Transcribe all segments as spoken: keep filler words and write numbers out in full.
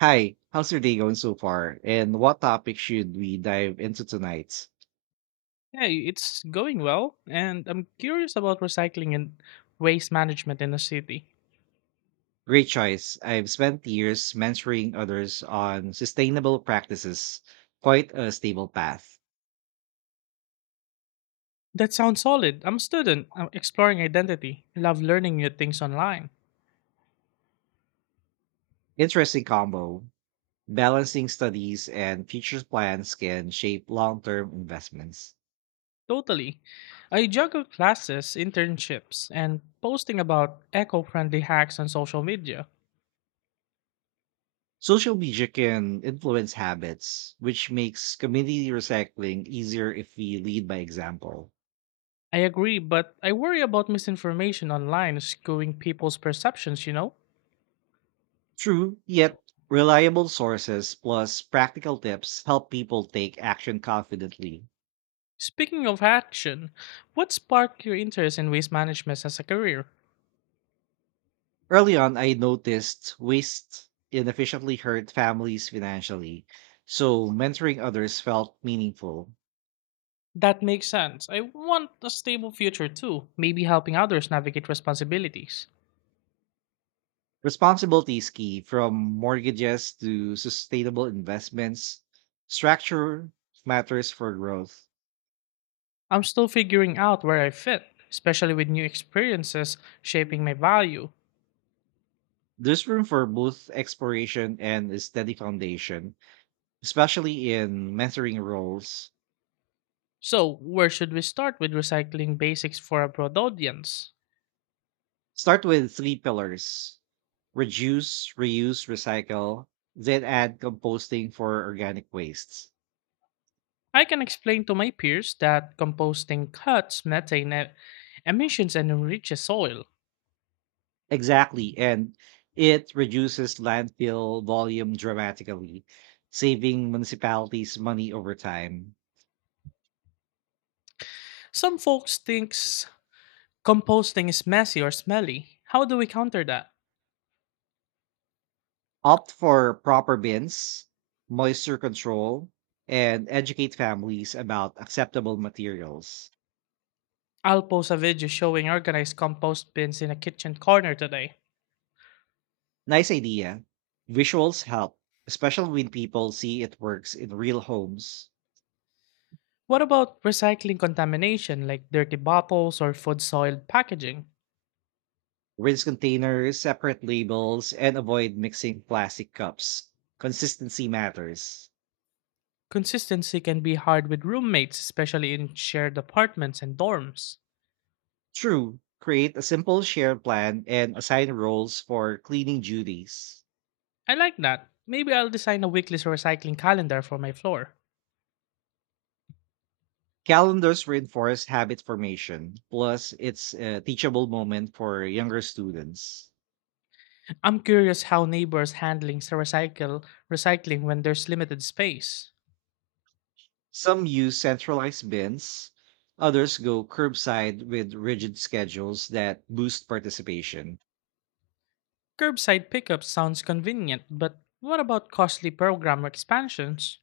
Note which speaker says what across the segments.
Speaker 1: Hi, how's your day going so far? And what topic should we dive into tonight?
Speaker 2: Yeah, it's going well, and I'm curious about recycling and waste management in a city.
Speaker 1: Great choice. I've spent years mentoring others on sustainable practices, quite a stable path.
Speaker 2: That sounds solid. I'm a student. I'm exploring identity. Love learning new things online.
Speaker 1: Interesting combo. Balancing studies and future plans can shape long term investments.
Speaker 2: Totally. I juggle classes, internships, and posting about eco friendly hacks on social media.
Speaker 1: Social media can influence habits, which makes community recycling easier if we lead by example.
Speaker 2: I agree, but I worry about misinformation online skewing people's perceptions, you know?
Speaker 1: True, yet reliable sources plus practical tips help people take action confidently.
Speaker 2: Speaking of action, what sparked your interest in waste management as a career?
Speaker 1: Early on, I noticed waste inefficiently hurt families financially, so mentoring others felt meaningful.
Speaker 2: That makes sense. I want a stable future too, maybe helping others navigate responsibilities.
Speaker 1: Responsibility is key from mortgages to sustainable investments. Structure matters for growth.
Speaker 2: I'm still figuring out where I fit, especially with new experiences shaping my value.
Speaker 1: There's room for both exploration and a steady foundation, especially in mentoring roles.
Speaker 2: So, where should we start with recycling basics for a broad audience?
Speaker 1: Start with three pillars reduce, reuse, recycle, then add composting for organic wastes.
Speaker 2: I can explain to my peers that composting cuts methane e- emissions and enriches soil.
Speaker 1: Exactly. And it reduces landfill volume dramatically, saving municipalities money over time.
Speaker 2: Some folks thinks composting is messy or smelly. How do we counter that?
Speaker 1: Opt for proper bins, moisture control, and educate families about acceptable materials.
Speaker 2: I'll post a video showing organized compost bins in a kitchen corner today.
Speaker 1: Nice idea. Visuals help, especially when people see it works in real homes.
Speaker 2: What about recycling contamination like dirty bottles or food soiled packaging?
Speaker 1: Rinse containers, separate labels, and avoid mixing plastic cups. Consistency matters.
Speaker 2: Consistency can be hard with roommates, especially in shared apartments and dorms.
Speaker 1: True, create a simple shared plan and assign roles for cleaning duties.
Speaker 2: I like that. Maybe I'll design a weekly recycling calendar for my floor.
Speaker 1: Calendars reinforce habit formation, plus, it's a teachable moment for younger students.
Speaker 2: I'm curious how neighbors handling recycle recycling when there's limited space.
Speaker 1: Some use centralized bins, others go curbside with rigid schedules that boost participation.
Speaker 2: Curbside pickup sounds convenient, but what about costly program expansions?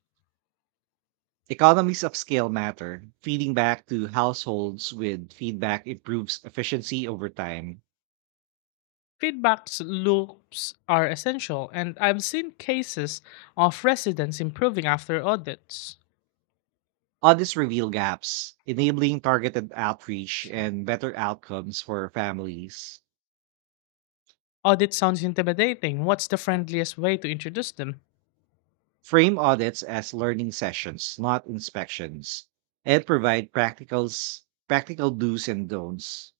Speaker 1: Economies of scale matter. Feeding back to households with feedback improves efficiency over time.
Speaker 2: Feedback loops are essential, and I've seen cases of residents improving after audits.
Speaker 1: Audits reveal gaps, enabling targeted outreach and better outcomes for families.
Speaker 2: Audit sounds intimidating. What's the friendliest way to introduce them?
Speaker 1: Frame audits as learning sessions, not inspections, and provide practicals, practical do's and don'ts.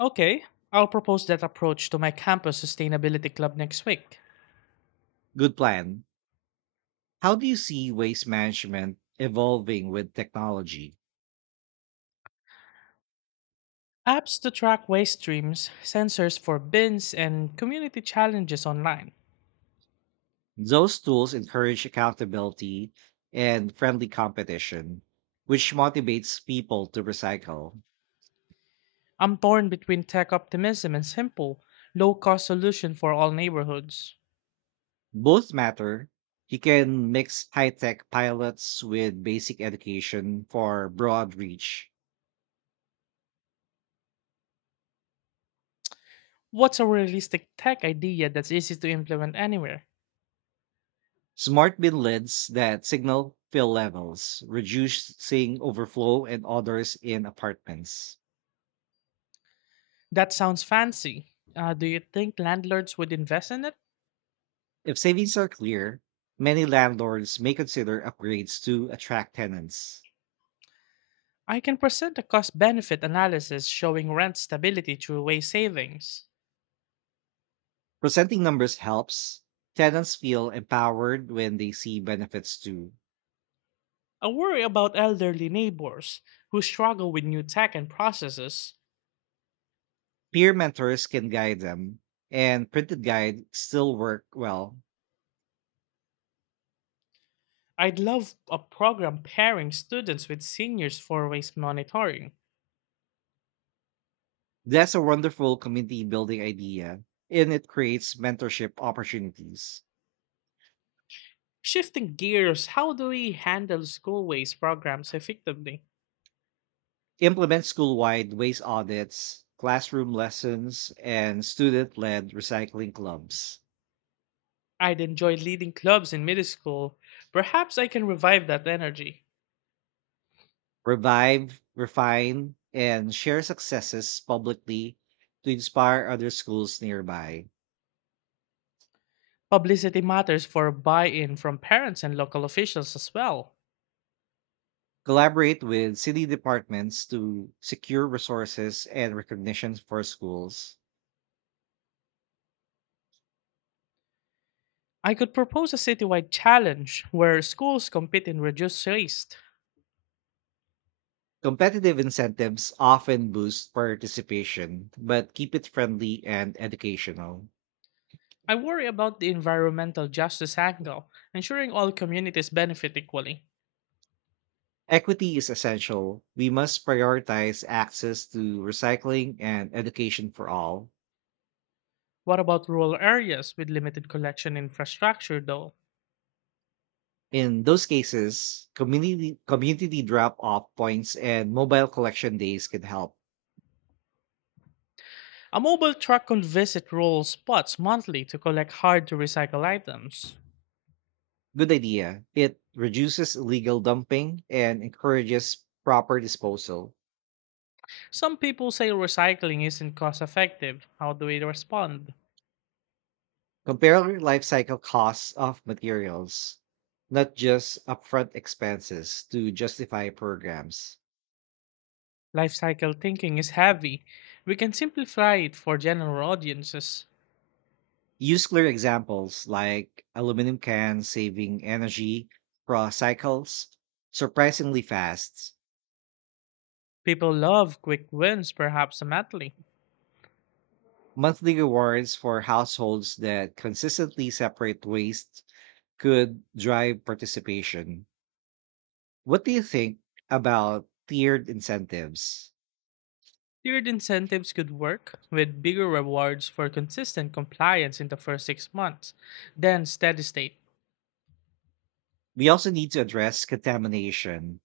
Speaker 2: Okay, I'll propose that approach to my campus sustainability club next week.
Speaker 1: Good plan. How do you see waste management evolving with technology?
Speaker 2: Apps to track waste streams, sensors for bins, and community challenges online.
Speaker 1: Those tools encourage accountability and friendly competition, which motivates people to recycle.
Speaker 2: I'm torn between tech optimism and simple, low cost solution for all neighborhoods.
Speaker 1: Both matter. You can mix high tech pilots with basic education for broad reach.
Speaker 2: What's a realistic tech idea that's easy to implement anywhere?
Speaker 1: Smart bin lids that signal fill levels, reducing overflow and odors in apartments.
Speaker 2: That sounds fancy. Uh, do you think landlords would invest in it?
Speaker 1: If savings are clear, many landlords may consider upgrades to attract tenants.
Speaker 2: I can present a cost benefit analysis showing rent stability through way savings.
Speaker 1: Presenting numbers helps. Tenants feel empowered when they see benefits too.
Speaker 2: I worry about elderly neighbors who struggle with new tech and processes.
Speaker 1: Peer mentors can guide them, and printed guide still work well.
Speaker 2: I'd love a program pairing students with seniors for waste monitoring.
Speaker 1: That's a wonderful community building idea, and it creates mentorship opportunities.
Speaker 2: Shifting gears, how do we handle school waste programs effectively?
Speaker 1: Implement school wide waste audits, classroom lessons, and student led recycling clubs.
Speaker 2: I'd enjoy leading clubs in middle school. Perhaps I can revive that energy.
Speaker 1: Revive, refine, and share successes publicly to inspire other schools nearby.
Speaker 2: Publicity matters for buy in from parents and local officials as well.
Speaker 1: collaborate with city departments to secure resources and recognition for schools.
Speaker 2: I could propose a citywide challenge where schools compete in reduced waste.
Speaker 1: Competitive incentives often boost participation, but keep it friendly and educational.
Speaker 2: I worry about the environmental justice angle, ensuring all communities benefit equally.
Speaker 1: Equity is essential. We must prioritize access to recycling and education for all.
Speaker 2: What about rural areas with limited collection infrastructure, though?
Speaker 1: In those cases, community community drop-off points and mobile collection days can help.
Speaker 2: A mobile truck could visit rural spots monthly to collect hard to recycle items.
Speaker 1: Good idea. It reduces illegal dumping and encourages proper disposal.
Speaker 2: Some people say recycling isn't cost effective. How do we respond?
Speaker 1: Compare life cycle costs of materials, not just upfront expenses, to justify programs.
Speaker 2: Life cycle thinking is heavy. We can simplify it for general audiences.
Speaker 1: Use clear examples like aluminum cans saving energy across cycles surprisingly fast.
Speaker 2: People love quick wins, perhaps immediately.
Speaker 1: Monthly rewards for households that consistently separate waste could drive participation. What do you think about tiered incentives?
Speaker 2: Tiered incentives could work, with bigger rewards for consistent compliance in the first six months, then steady state.
Speaker 1: We also need to address contamination.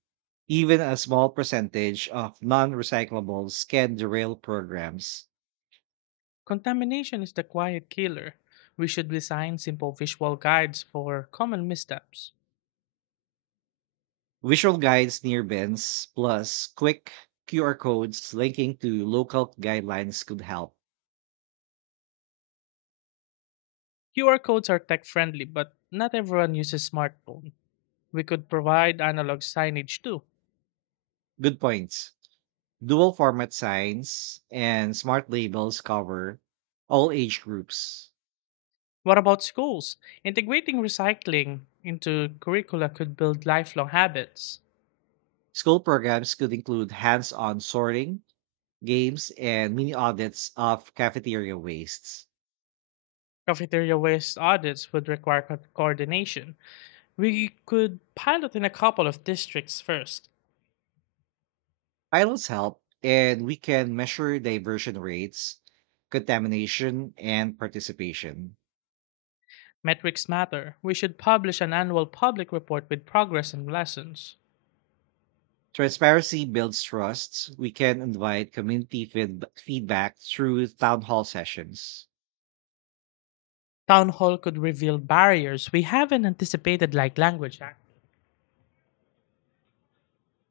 Speaker 1: Even a small percentage of non recyclables can derail programs.
Speaker 2: Contamination is the quiet killer. We should design simple visual guides for common missteps.
Speaker 1: Visual guides near bins, plus quick Q R codes linking to local guidelines could help.
Speaker 2: Q R codes are tech friendly, but not everyone uses smartphone. We could provide analog signage too.
Speaker 1: Good points. Dual format signs and smart labels cover all age groups.
Speaker 2: What about schools? Integrating recycling into curricula could build lifelong habits.
Speaker 1: School programs could include hands on sorting games, and mini audits of cafeteria wastes.
Speaker 2: Cafeteria waste audits would require co- coordination. We could pilot in a couple of districts first.
Speaker 1: Pilots help, and we can measure diversion rates, contamination, and participation.
Speaker 2: Metrics matter. We should publish an annual public report with progress and lessons.
Speaker 1: Transparency builds trust. We can invite community feed- feedback through town hall sessions.
Speaker 2: Town hall could reveal barriers we haven't anticipated, like language act.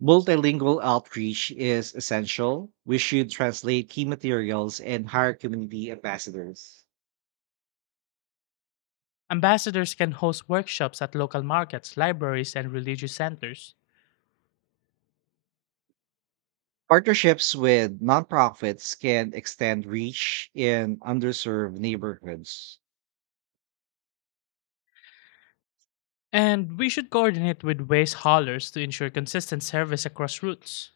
Speaker 1: Multilingual outreach is essential. We should translate key materials and hire community ambassadors.
Speaker 2: Ambassadors can host workshops at local markets, libraries, and religious centers.
Speaker 1: Partnerships with nonprofits can extend reach in underserved neighborhoods.
Speaker 2: And we should coordinate with waste haulers to ensure consistent service across routes.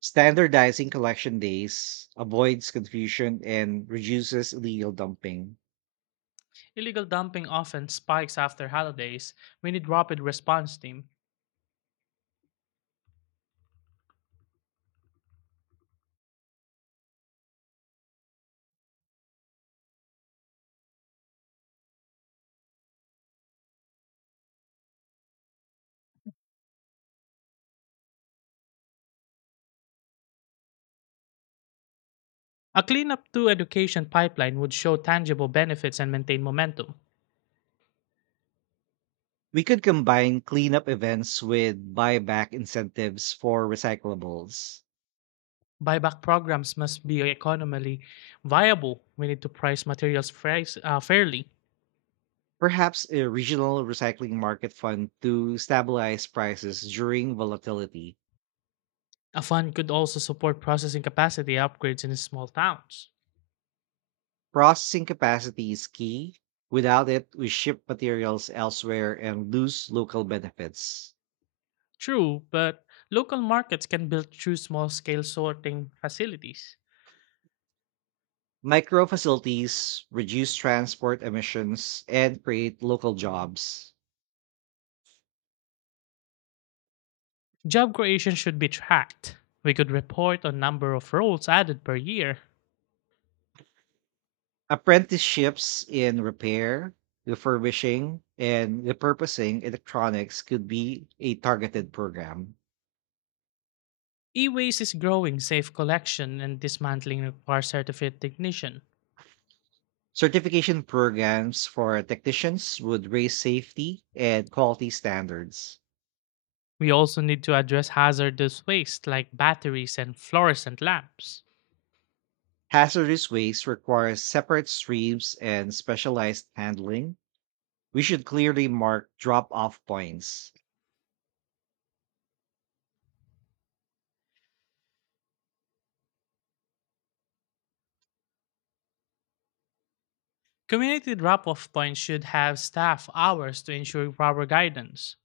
Speaker 1: Standardizing collection days avoids confusion and reduces illegal dumping.
Speaker 2: Illegal dumping often spikes after holidays. We need rapid response team. A cleanup to education pipeline would show tangible benefits and maintain momentum.
Speaker 1: We could combine cleanup events with buyback incentives for recyclables.
Speaker 2: Buyback programs must be economically viable. We need to price materials price, uh, fairly.
Speaker 1: Perhaps a regional recycling market fund to stabilize prices during volatility.
Speaker 2: A fund could also support processing capacity upgrades in small towns.
Speaker 1: Processing capacity is key. Without it, we ship materials elsewhere and lose local benefits.
Speaker 2: True, but local markets can build true small scale sorting facilities.
Speaker 1: Micro facilities reduce transport emissions and create local jobs.
Speaker 2: Job creation should be tracked. We could report on number of roles added per year.
Speaker 1: Apprenticeships in repair, refurbishing, and repurposing electronics could be a targeted program.
Speaker 2: E-waste is growing safe collection and dismantling require certified technician.
Speaker 1: Certification programs for technicians would raise safety and quality standards.
Speaker 2: We also need to address hazardous waste like batteries and fluorescent lamps.
Speaker 1: Hazardous waste requires separate streams and specialized handling. We should clearly mark drop off points.
Speaker 2: Community drop-off points should have staff hours to ensure proper guidance.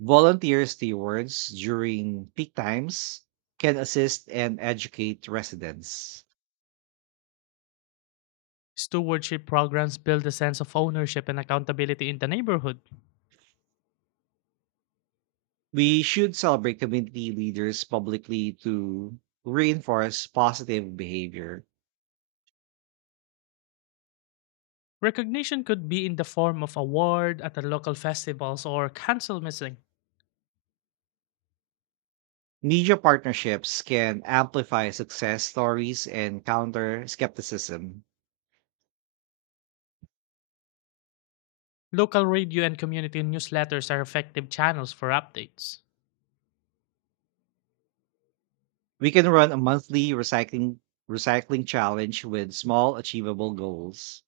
Speaker 1: Volunteer stewards during peak times can assist and educate residents.
Speaker 2: Stewardship programs build a sense of ownership and accountability in the neighborhood.
Speaker 1: We should celebrate community leaders publicly to reinforce positive behavior.
Speaker 2: Recognition could be in the form of award at the local festivals or council meeting.
Speaker 1: Media partnerships can amplify success stories and counter skepticism.
Speaker 2: Local radio and community newsletters are effective channels for updates.
Speaker 1: We can run a monthly recycling recycling challenge with small achievable goals.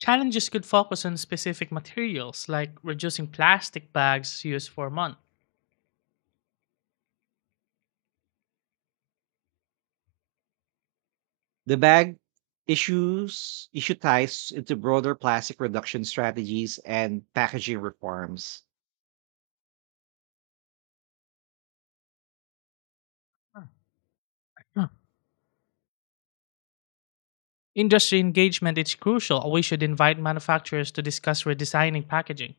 Speaker 2: Challenges could focus on specific materials like reducing plastic bags used for a month.
Speaker 1: The bag issues issue ties into broader plastic reduction strategies and packaging reforms.
Speaker 2: Huh. Industry engagement is crucial. We should invite manufacturers to discuss redesigning packaging.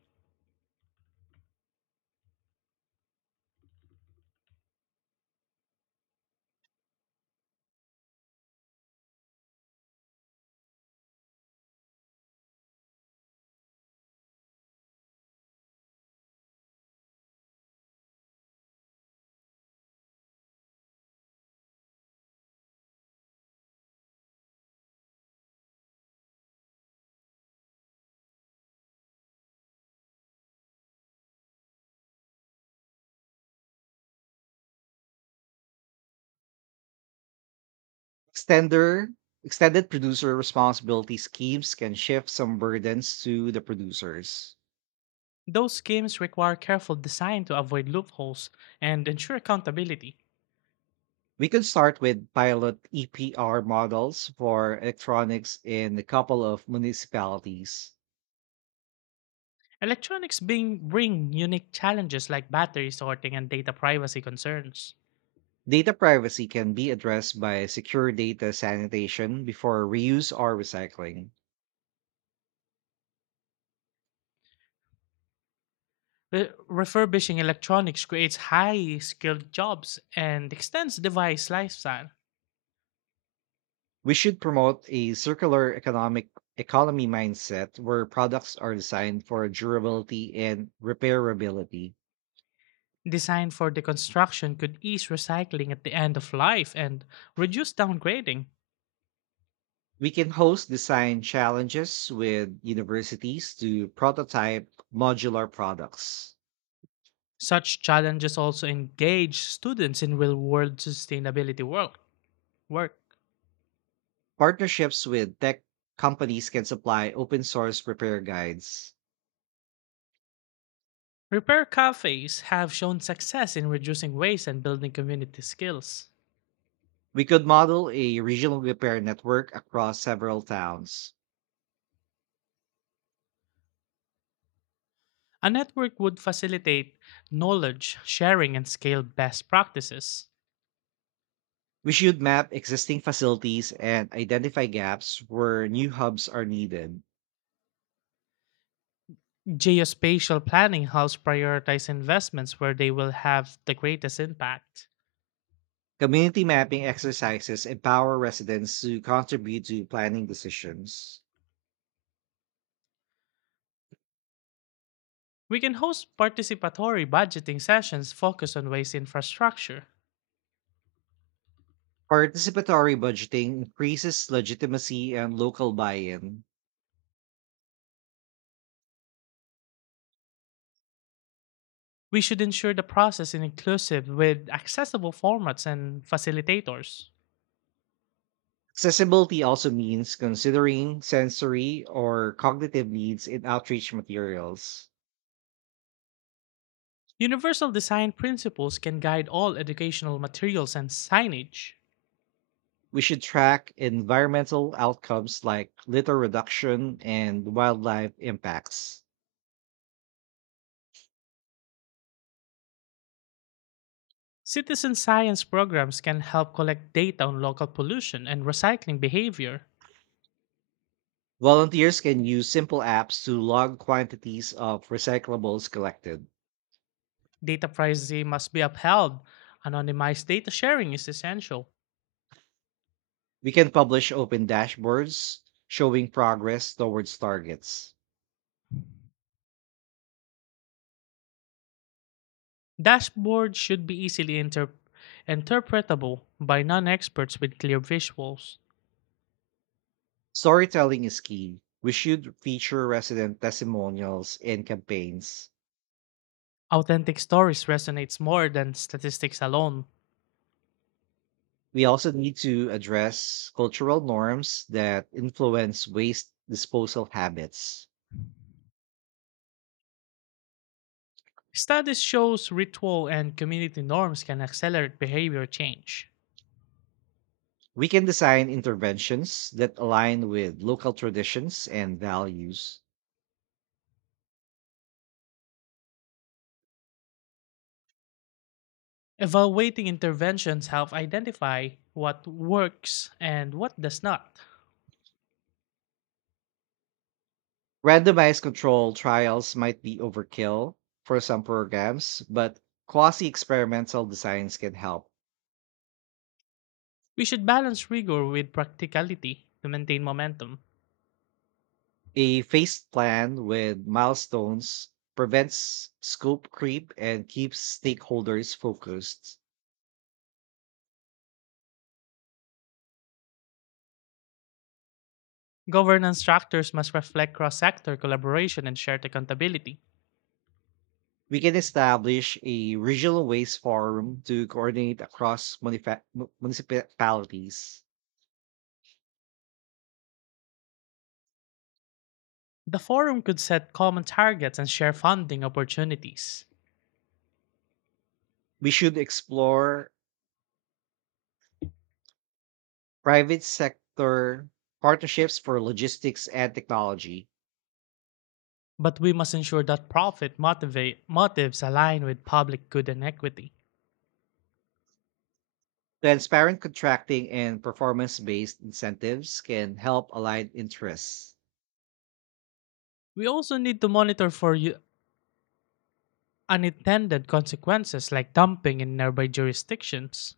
Speaker 1: Extender extended producer responsibility schemes can shift some burdens to the producers.
Speaker 2: Those schemes require careful design to avoid loopholes and ensure accountability.
Speaker 1: We could start with pilot E P R models for electronics in a couple of municipalities.
Speaker 2: Electronics being bring unique challenges like battery sorting and data privacy concerns.
Speaker 1: Data privacy can be addressed by secure data sanitation before reuse or recycling.
Speaker 2: Re- refurbishing electronics creates high skilled jobs and extends device lifestyle.
Speaker 1: We should promote a circular economic economy mindset where products are designed for durability and repairability.
Speaker 2: Design for deconstruction could ease recycling at the end of life and reduce downgrading.
Speaker 1: We can host design challenges with universities to prototype modular products.
Speaker 2: Such challenges also engage students in real world sustainability work. work.
Speaker 1: Partnerships with tech companies can supply open source repair guides.
Speaker 2: Repair cafes have shown success in reducing waste and building community skills.
Speaker 1: We could model a regional repair network across several towns.
Speaker 2: A network would facilitate knowledge sharing and scale best practices.
Speaker 1: We should map existing facilities and identify gaps where new hubs are needed.
Speaker 2: Geospatial planning helps prioritize investments where they will have the greatest impact.
Speaker 1: Community mapping exercises empower residents to contribute to planning decisions.
Speaker 2: We can host participatory budgeting sessions focused on waste infrastructure.
Speaker 1: Participatory budgeting increases legitimacy and local buy in.
Speaker 2: We should ensure the process is inclusive with accessible formats and facilitators.
Speaker 1: Accessibility also means considering sensory or cognitive needs in outreach materials.
Speaker 2: Universal design principles can guide all educational materials and signage.
Speaker 1: We should track environmental outcomes like litter reduction and wildlife impacts.
Speaker 2: Citizen science programs can help collect data on local pollution and recycling behavior.
Speaker 1: Volunteers can use simple apps to log quantities of recyclables collected.
Speaker 2: Data privacy must be upheld. Anonymized data sharing is essential.
Speaker 1: We can publish open dashboards showing progress towards targets.
Speaker 2: Dashboards should be easily inter- interpretable by non-experts with clear visuals.
Speaker 1: Storytelling is key. We should feature resident testimonials and campaigns.
Speaker 2: Authentic stories resonates more than statistics alone.
Speaker 1: We also need to address cultural norms that influence waste disposal habits.
Speaker 2: Studies shows ritual and community norms can accelerate behavior change.
Speaker 1: We can design interventions that align with local traditions and values.
Speaker 2: Evaluating interventions help identify what works and what does not.
Speaker 1: Randomized control trials might be overkill for some programs, but quasi experimental designs can help.
Speaker 2: We should balance rigor with practicality to maintain momentum.
Speaker 1: A phased plan with milestones prevents scope creep and keeps stakeholders focused.
Speaker 2: Governance structures must reflect cross sector collaboration and shared accountability.
Speaker 1: We can establish a regional waste forum to coordinate across munifa- mu- municipalities.
Speaker 2: The forum could set common targets and share funding opportunities.
Speaker 1: We should explore private sector partnerships for logistics and technology.
Speaker 2: But we must ensure that profit motivate, motives align with public good and equity.
Speaker 1: Transparent contracting and performance based incentives can help align interests.
Speaker 2: We also need to monitor for u- unintended consequences like dumping in nearby jurisdictions.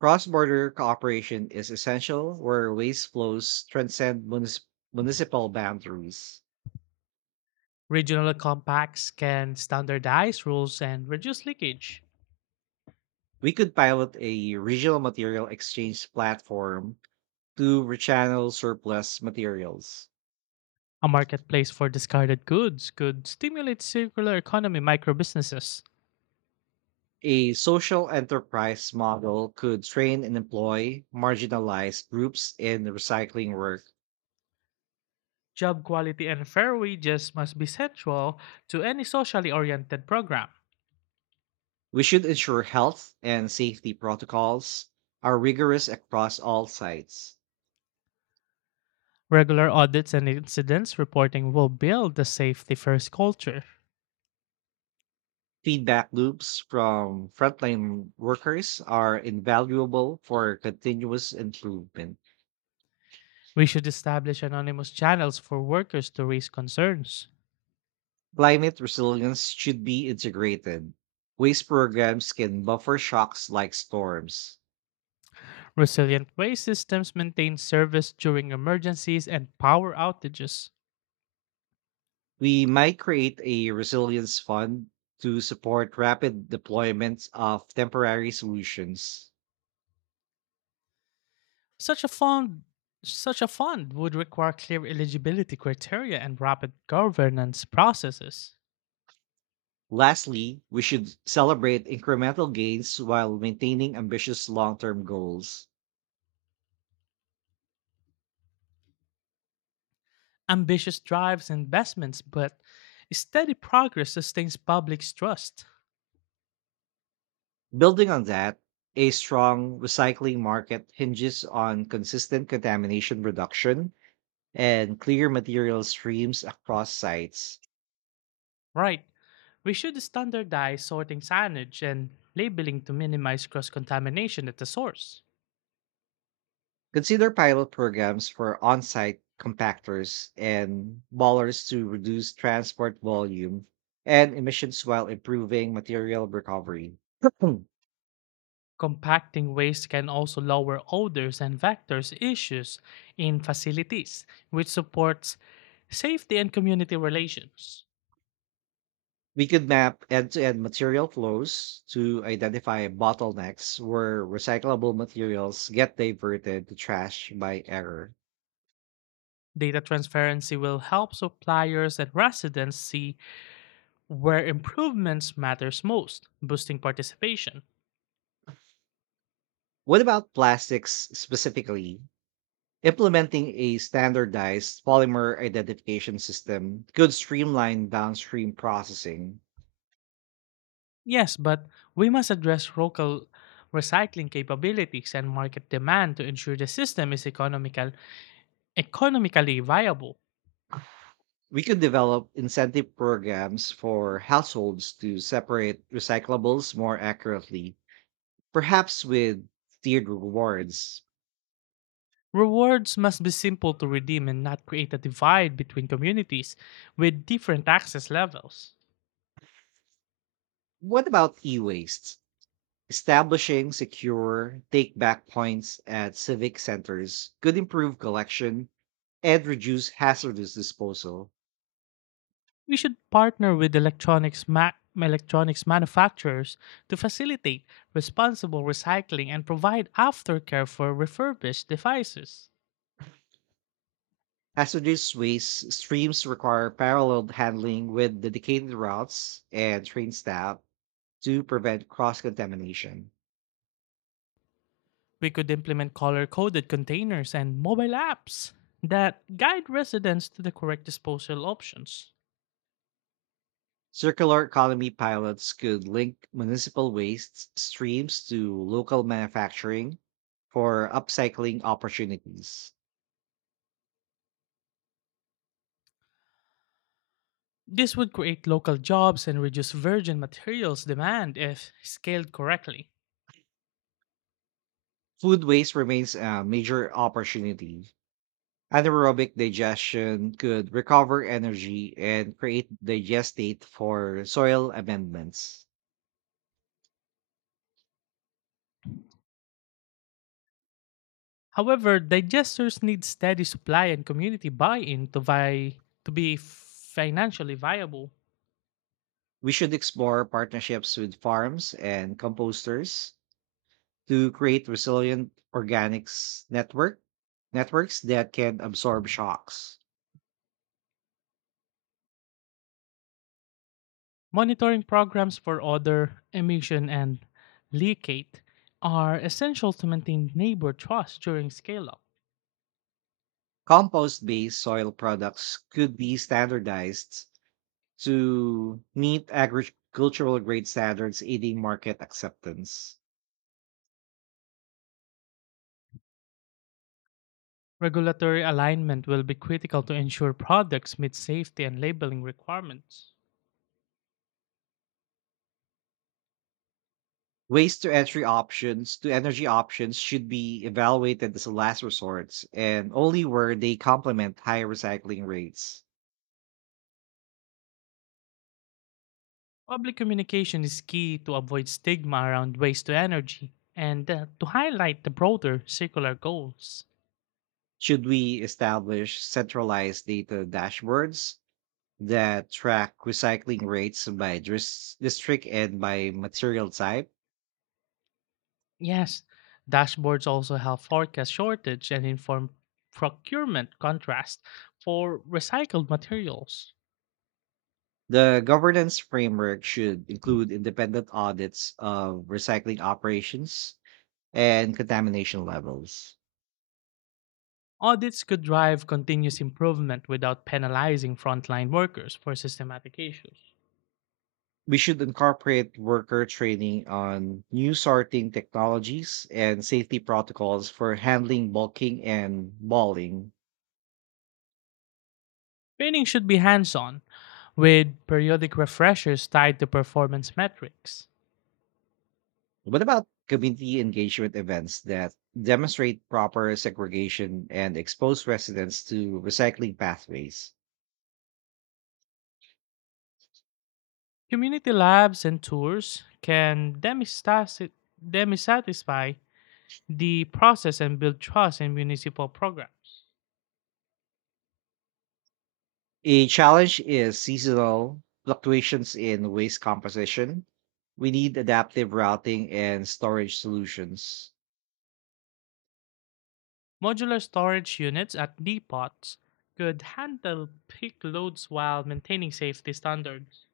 Speaker 1: Cross border cooperation is essential where waste flows transcend munis- municipal boundaries.
Speaker 2: Regional compacts can standardize rules and reduce leakage.
Speaker 1: We could pilot a regional material exchange platform to rechannel surplus materials.
Speaker 2: A marketplace for discarded goods could stimulate circular economy microbusinesses.
Speaker 1: A social enterprise model could train and employ marginalized groups in recycling work.
Speaker 2: Job quality and fair wages must be central to any socially oriented program.
Speaker 1: We should ensure health and safety protocols are rigorous across all sites.
Speaker 2: Regular audits and incidents reporting will build the safety first culture.
Speaker 1: Feedback loops from frontline workers are invaluable for continuous improvement.
Speaker 2: We should establish anonymous channels for workers to raise concerns.
Speaker 1: Climate resilience should be integrated. Waste programs can buffer shocks like storms.
Speaker 2: Resilient waste systems maintain service during emergencies and power outages.
Speaker 1: We might create a resilience fund to support rapid deployments of temporary solutions.
Speaker 2: Such a fund such a fund would require clear eligibility criteria and rapid governance processes.
Speaker 1: Lastly, we should celebrate incremental gains while maintaining ambitious long term goals.
Speaker 2: Ambitious drives investments, but steady progress sustains public trust.
Speaker 1: Building on that, a strong recycling market hinges on consistent contamination reduction and clear material streams across sites.
Speaker 2: Right. We should standardize sorting signage and labeling to minimize cross contamination at the source.
Speaker 1: Consider pilot programs for on site compactors and ballers to reduce transport volume and emissions while improving material recovery.
Speaker 2: Compacting waste can also lower odors and vectors issues in facilities, which supports safety and community relations.
Speaker 1: We could map end-to-end material flows to identify bottlenecks where recyclable materials get diverted to trash by error.
Speaker 2: Data transparency will help suppliers and residents see where improvements matters most, boosting participation.
Speaker 1: What about plastics specifically? Implementing a standardized polymer identification system could streamline downstream processing.
Speaker 2: Yes, but we must address local recycling capabilities and market demand to ensure the system is economical, economically viable.
Speaker 1: We could develop incentive programs for households to separate recyclables more accurately, perhaps with tiered rewards.
Speaker 2: Rewards must be simple to redeem and not create a divide between communities with different access levels.
Speaker 1: What about e waste? Establishing secure take back points at civic centers could improve collection and reduce hazardous disposal.
Speaker 2: We should partner with electronics, ma- electronics manufacturers to facilitate responsible recycling and provide aftercare for refurbished devices.
Speaker 1: Hazardous waste streams require parallel handling with dedicated routes and train staff to prevent cross contamination.
Speaker 2: We could implement color coded containers and mobile apps that guide residents to the correct disposal options.
Speaker 1: Circular economy pilots could link municipal waste streams to local manufacturing for upcycling opportunities.
Speaker 2: This would create local jobs and reduce virgin materials demand if scaled correctly.
Speaker 1: Food waste remains a major opportunity. Anaerobic digestion could recover energy and create digestate for soil amendments.
Speaker 2: However, digesters need steady supply and community buy in to, vi- to be financially viable.
Speaker 1: We should explore partnerships with farms and composters to create resilient organics network networks that can absorb shocks.
Speaker 2: Monitoring programs for odor, emission, and leakate are essential to maintain neighbor trust during scale up.
Speaker 1: Compost-based soil products could be standardized to meet agricultural grade standards, aiding market acceptance.
Speaker 2: Regulatory alignment will be critical to ensure products meet safety and labeling requirements.
Speaker 1: Waste to entry options to energy options should be evaluated as a last resort and only where they complement high recycling rates.
Speaker 2: Public communication is key to avoid stigma around waste to energy and uh, to highlight the broader circular goals.
Speaker 1: Should we establish centralized data dashboards that track recycling rates by dris- district and by material type?
Speaker 2: Yes, dashboards also help forecast shortage and inform procurement contrast for recycled materials.
Speaker 1: The governance framework should include independent audits of recycling operations and contamination levels.
Speaker 2: Audits could drive continuous improvement without penalizing frontline workers for systematic issues.
Speaker 1: we should incorporate worker training on new sorting technologies and safety protocols for handling bulking and balling.
Speaker 2: Training should be hands on, with periodic refreshers tied to performance metrics.
Speaker 1: What about community engagement events that demonstrate proper segregation and expose residents to recycling pathways?
Speaker 2: Community labs and tours can demistas- demisatisfy the process and build trust in municipal programs.
Speaker 1: A challenge is seasonal fluctuations in waste composition. We need adaptive routing and storage solutions.
Speaker 2: Modular storage units at depots could handle peak loads while maintaining safety standards.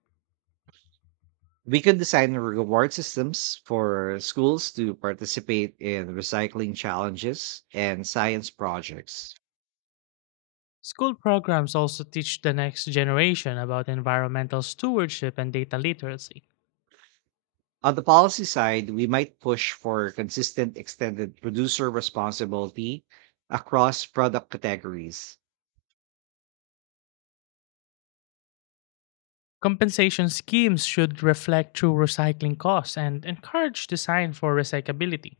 Speaker 1: We could design reward systems for schools to participate in recycling challenges and science projects.
Speaker 2: School programs also teach the next generation about environmental stewardship and data literacy.
Speaker 1: On the policy side, we might push for consistent extended producer responsibility across product categories.
Speaker 2: Compensation schemes should reflect true recycling costs and encourage design for recyclability.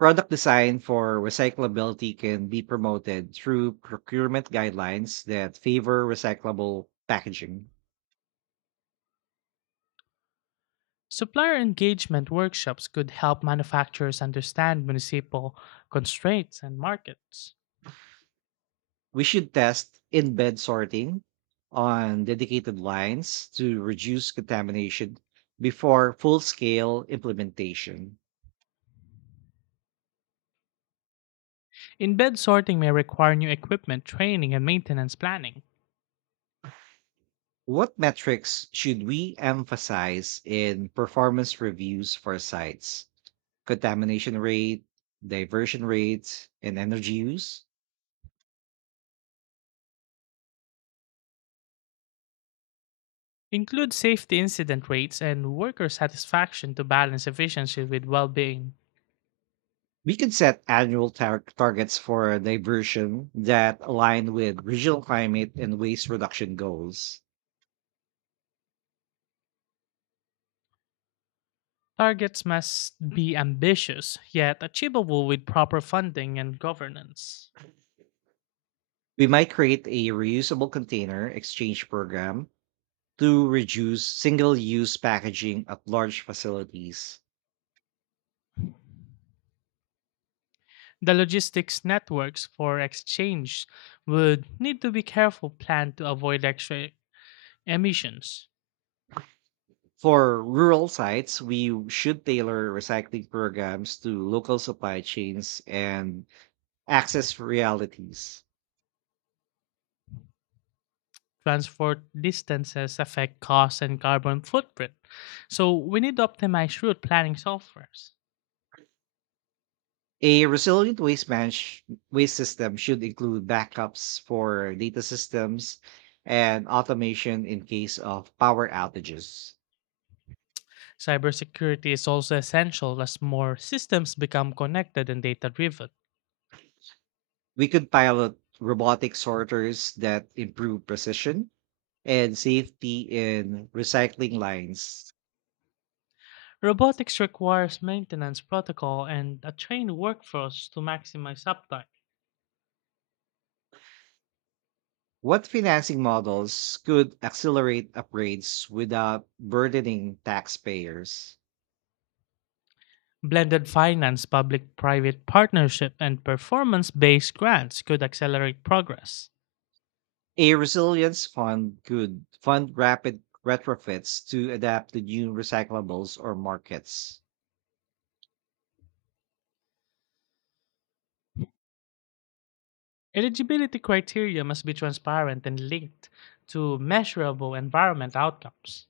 Speaker 1: Product design for recyclability can be promoted through procurement guidelines that favor recyclable packaging.
Speaker 2: Supplier engagement workshops could help manufacturers understand municipal constraints and markets.
Speaker 1: We should test in bed sorting on dedicated lines to reduce contamination before full scale implementation.
Speaker 2: In-bed sorting may require new equipment, training, and maintenance planning.
Speaker 1: What metrics should we emphasize in performance reviews for sites? Contamination rate, diversion rates, and energy use?
Speaker 2: Include safety incident rates and worker satisfaction to balance efficiency with well-being.
Speaker 1: We can set annual tar- targets for diversion that align with regional climate and waste reduction goals.
Speaker 2: Targets must be ambitious yet achievable with proper funding and governance.
Speaker 1: We might create a reusable container exchange program to reduce single use packaging at large facilities.
Speaker 2: The logistics networks for exchange would need to be careful planned to avoid extra emissions.
Speaker 1: For rural sites, we should tailor recycling programs to local supply chains and access realities.
Speaker 2: Transport distances affect cost and carbon footprint, so we need to optimize route planning softwares.
Speaker 1: A resilient waste manage- waste system should include backups for data systems and automation in case of power outages.
Speaker 2: Cybersecurity is also essential as more systems become connected and data driven.
Speaker 1: We could pilot robotic sorters that improve precision and safety in recycling lines.
Speaker 2: Robotics requires maintenance protocol and a trained workforce to maximize uptime.
Speaker 1: What financing models could accelerate upgrades without burdening taxpayers?
Speaker 2: Blended finance, public private partnership, and performance based grants could accelerate progress.
Speaker 1: A resilience fund could fund rapid retrofits to adapt to new recyclables or markets.
Speaker 2: Eligibility criteria must be transparent and linked to measurable environment outcomes.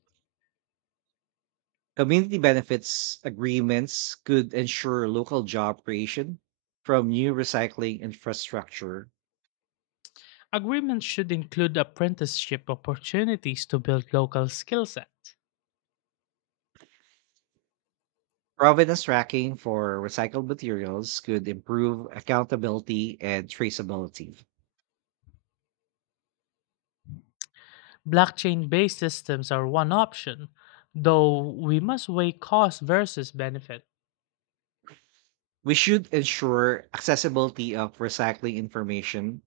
Speaker 1: Community benefits agreements could ensure local job creation from new recycling infrastructure.
Speaker 2: Agreements should include apprenticeship opportunities to build local skill sets.
Speaker 1: Provenance tracking for recycled materials could improve accountability and traceability.
Speaker 2: Blockchain based systems are one option, though we must weigh cost versus benefit.
Speaker 1: We should ensure accessibility of recycling information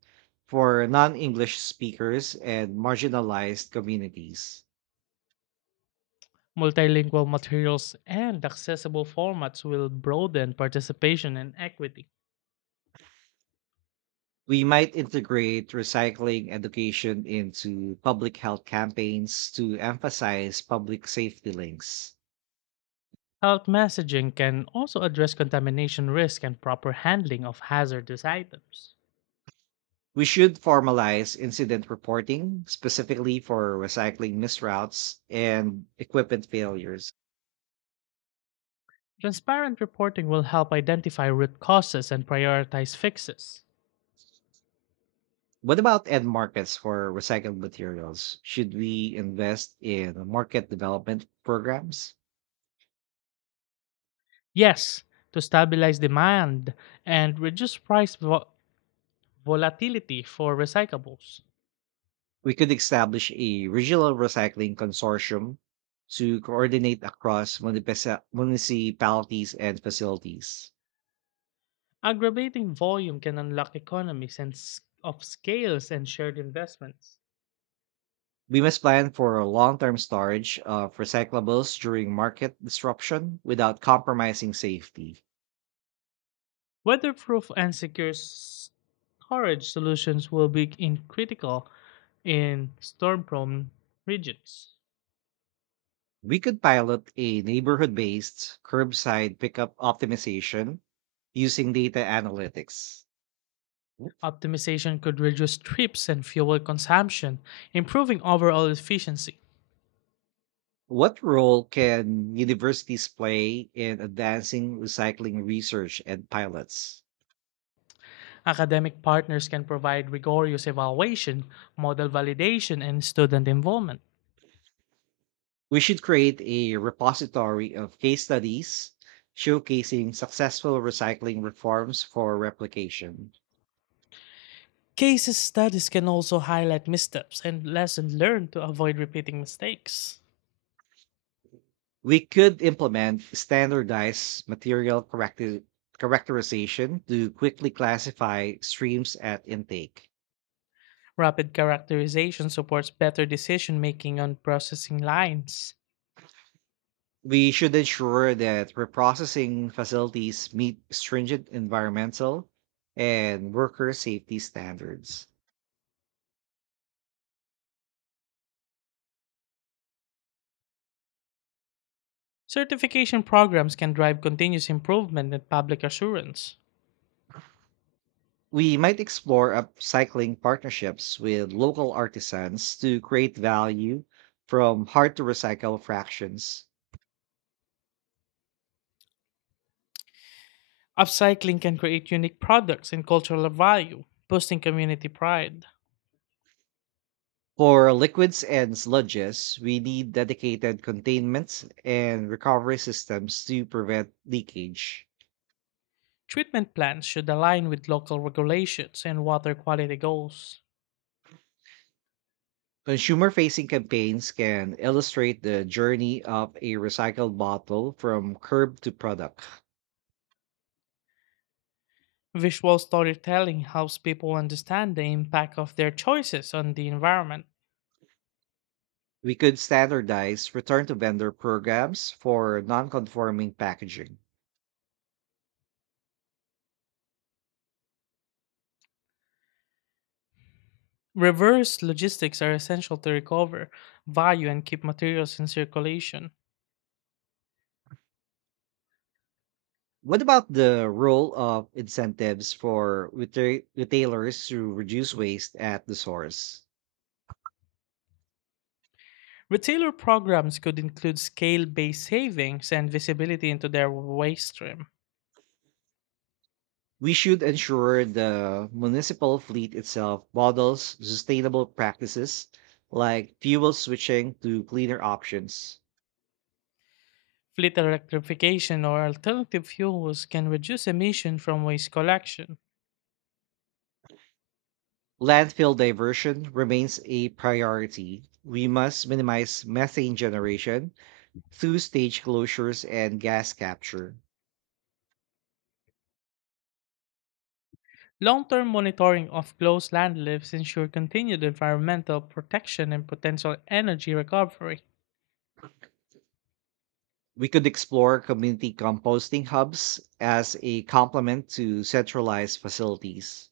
Speaker 1: for non English speakers and marginalized communities.
Speaker 2: Multilingual materials and accessible formats will broaden participation and equity.
Speaker 1: We might integrate recycling education into public health campaigns to emphasize public safety links.
Speaker 2: Health messaging can also address contamination risk and proper handling of hazardous items.
Speaker 1: We should formalize incident reporting specifically for recycling misroutes and equipment failures.
Speaker 2: Transparent reporting will help identify root causes and prioritize fixes.
Speaker 1: What about end markets for recycled materials? Should we invest in market development programs?
Speaker 2: Yes, to stabilize demand and reduce price vo- volatility for recyclables.
Speaker 1: We could establish a regional recycling consortium to coordinate across munipesa- municipalities and facilities.
Speaker 2: Aggravating volume can unlock economies and s- of scales and shared investments.
Speaker 1: We must plan for a long term storage of recyclables during market disruption without compromising safety.
Speaker 2: Weatherproof and secure s- storage solutions will be in critical in storm-prone regions.
Speaker 1: We could pilot a neighborhood based curbside pickup optimization using data analytics.
Speaker 2: Optimization could reduce trips and fuel consumption, improving overall efficiency.
Speaker 1: What role can universities play in advancing recycling research and pilots?
Speaker 2: Academic partners can provide rigorous evaluation, model validation, and student involvement.
Speaker 1: We should create a repository of case studies showcasing successful recycling reforms for replication.
Speaker 2: Case studies can also highlight missteps and lessons learned to avoid repeating mistakes.
Speaker 1: We could implement standardized material character characterization to quickly classify streams at intake.
Speaker 2: Rapid characterization supports better decision making on processing lines.
Speaker 1: We should ensure that reprocessing facilities meet stringent environmental and worker safety standards.
Speaker 2: Certification programs can drive continuous improvement and public assurance.
Speaker 1: We might explore upcycling partnerships with local artisans to create value from hard to recycle fractions.
Speaker 2: Upcycling can create unique products and cultural value, boosting community pride.
Speaker 1: For liquids and sludges, we need dedicated containment and recovery systems to prevent leakage.
Speaker 2: Treatment plans should align with local regulations and water quality goals.
Speaker 1: Consumer facing campaigns can illustrate the journey of a recycled bottle from curb to product.
Speaker 2: Visual storytelling helps people understand the impact of their choices on the environment.
Speaker 1: We could standardize return to vendor programs for non conforming packaging.
Speaker 2: Reverse logistics are essential to recover value and keep materials in circulation.
Speaker 1: What about the role of incentives for reta- retailers to reduce waste at the source?
Speaker 2: Retailer programs could include scale based savings and visibility into their waste stream.
Speaker 1: We should ensure the municipal fleet itself models sustainable practices like fuel switching to cleaner options.
Speaker 2: Fleet electrification or alternative fuels can reduce emission from waste collection.
Speaker 1: Landfill diversion remains a priority. We must minimize methane generation through stage closures and gas capture.
Speaker 2: Long term monitoring of closed landfills ensure continued environmental protection and potential energy recovery.
Speaker 1: We could explore community composting hubs as a complement to centralized facilities.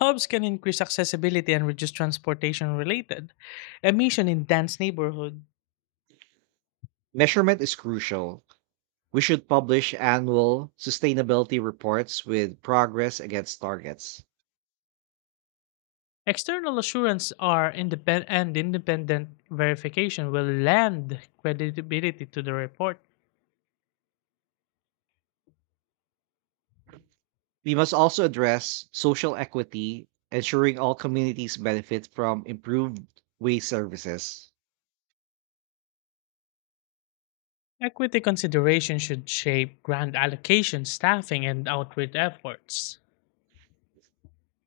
Speaker 2: Hubs can increase accessibility and reduce transportation related emission in dense neighborhoods.
Speaker 1: Measurement is crucial. We should publish annual sustainability reports with progress against targets.
Speaker 2: External assurance are independent and independent verification will lend credibility to the report.
Speaker 1: We must also address social equity, ensuring all communities benefit from improved waste services.
Speaker 2: Equity consideration should shape grant allocation, staffing, and outreach efforts.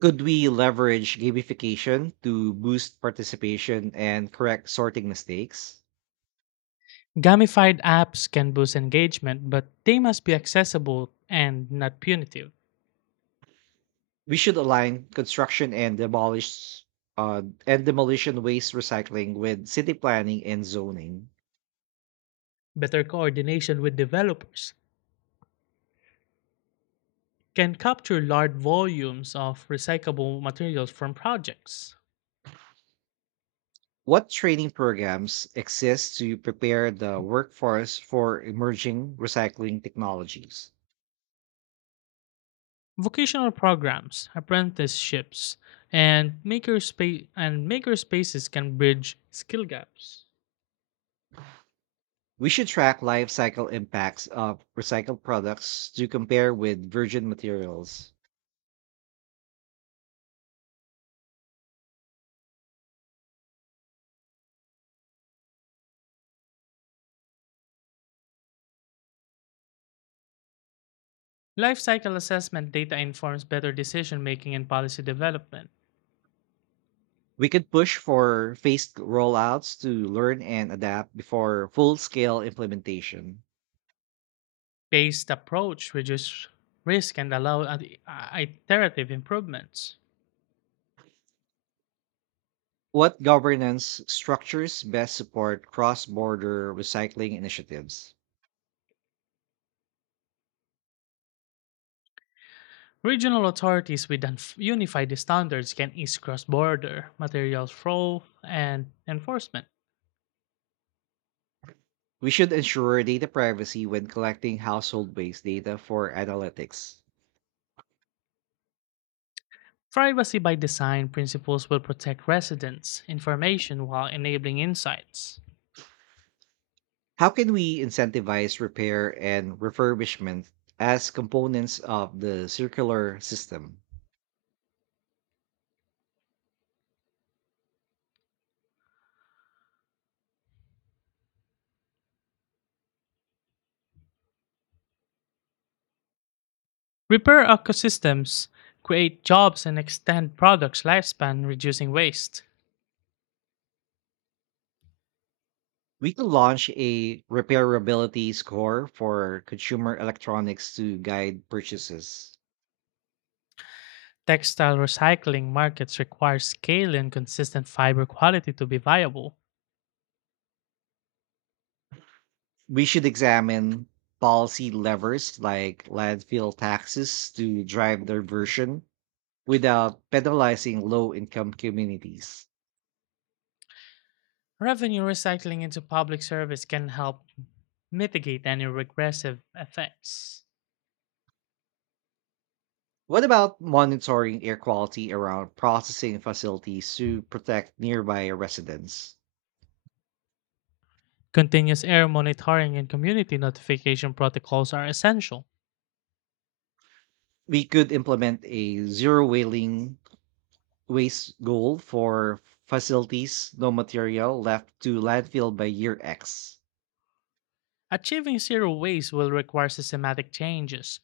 Speaker 1: Could we leverage gamification to boost participation and correct sorting mistakes?
Speaker 2: Gamified apps can boost engagement, but they must be accessible and not punitive.
Speaker 1: We should align construction and demolish uh, and demolition waste recycling with city planning and zoning.
Speaker 2: Better coordination with developers can capture large volumes of recyclable materials from projects.
Speaker 1: What training programs exist to prepare the workforce for emerging recycling technologies?
Speaker 2: Vocational programs, apprenticeships, and maker space and maker spaces can bridge skill gaps.
Speaker 1: We should track life cycle impacts of recycled products to compare with virgin materials.
Speaker 2: Life cycle assessment data informs better decision making and policy development.
Speaker 1: We could push for phased rollouts to learn and adapt before full scale implementation.
Speaker 2: Based approach reduce risk and allow ad- iterative improvements.
Speaker 1: What governance structures best support cross border recycling initiatives?
Speaker 2: Regional authorities with unf- unified standards can ease cross-border material flow and enforcement.
Speaker 1: We should ensure data privacy when collecting household waste data for analytics.
Speaker 2: Privacy by design principles will protect residents' information while enabling insights.
Speaker 1: How can we incentivize repair and refurbishment as components of the circular system?
Speaker 2: Repair ecosystems, create jobs, and extend products' lifespan, reducing waste.
Speaker 1: We could launch a repairability score for consumer electronics to guide purchases.
Speaker 2: Textile recycling markets require scale and consistent fiber quality to be viable.
Speaker 1: We should examine policy levers like landfill taxes to drive diversion without penalizing low income communities.
Speaker 2: Revenue recycling into public service can help mitigate any regressive effects.
Speaker 1: What about monitoring air quality around processing facilities to protect nearby residents?
Speaker 2: Continuous air monitoring and community notification protocols are essential.
Speaker 1: We could implement a zero whaling waste goal for facilities no material left to landfill by year X.
Speaker 2: Achieving zero waste will require systematic changes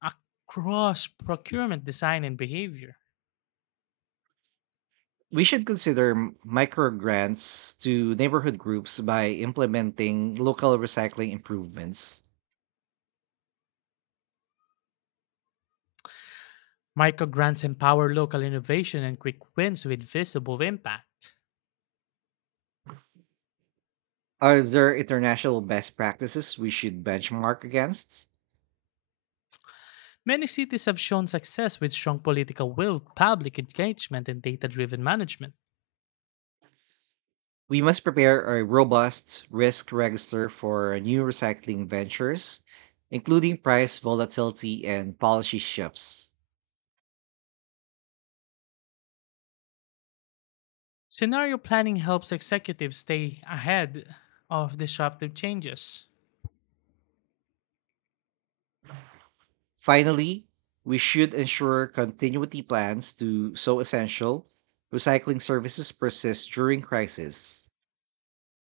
Speaker 2: across procurement design and behavior.
Speaker 1: We should consider m- micro grants to neighborhood groups by implementing local recycling improvements.
Speaker 2: Micro grants empower local innovation and quick wins with visible impact.
Speaker 1: Are there international best practices we should benchmark against?
Speaker 2: Many cities have shown success with strong political will, public engagement, and data driven management.
Speaker 1: We must prepare a robust risk register for new recycling ventures, including price volatility and policy shifts.
Speaker 2: Scenario planning helps executives stay ahead of disruptive changes.
Speaker 1: Finally, we should ensure continuity plans to so essential recycling services persist during crisis.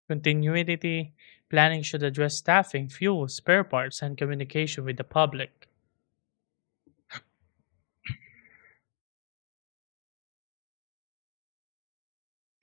Speaker 2: Continuity planning should address staffing, fuel, spare parts, and communication with the public.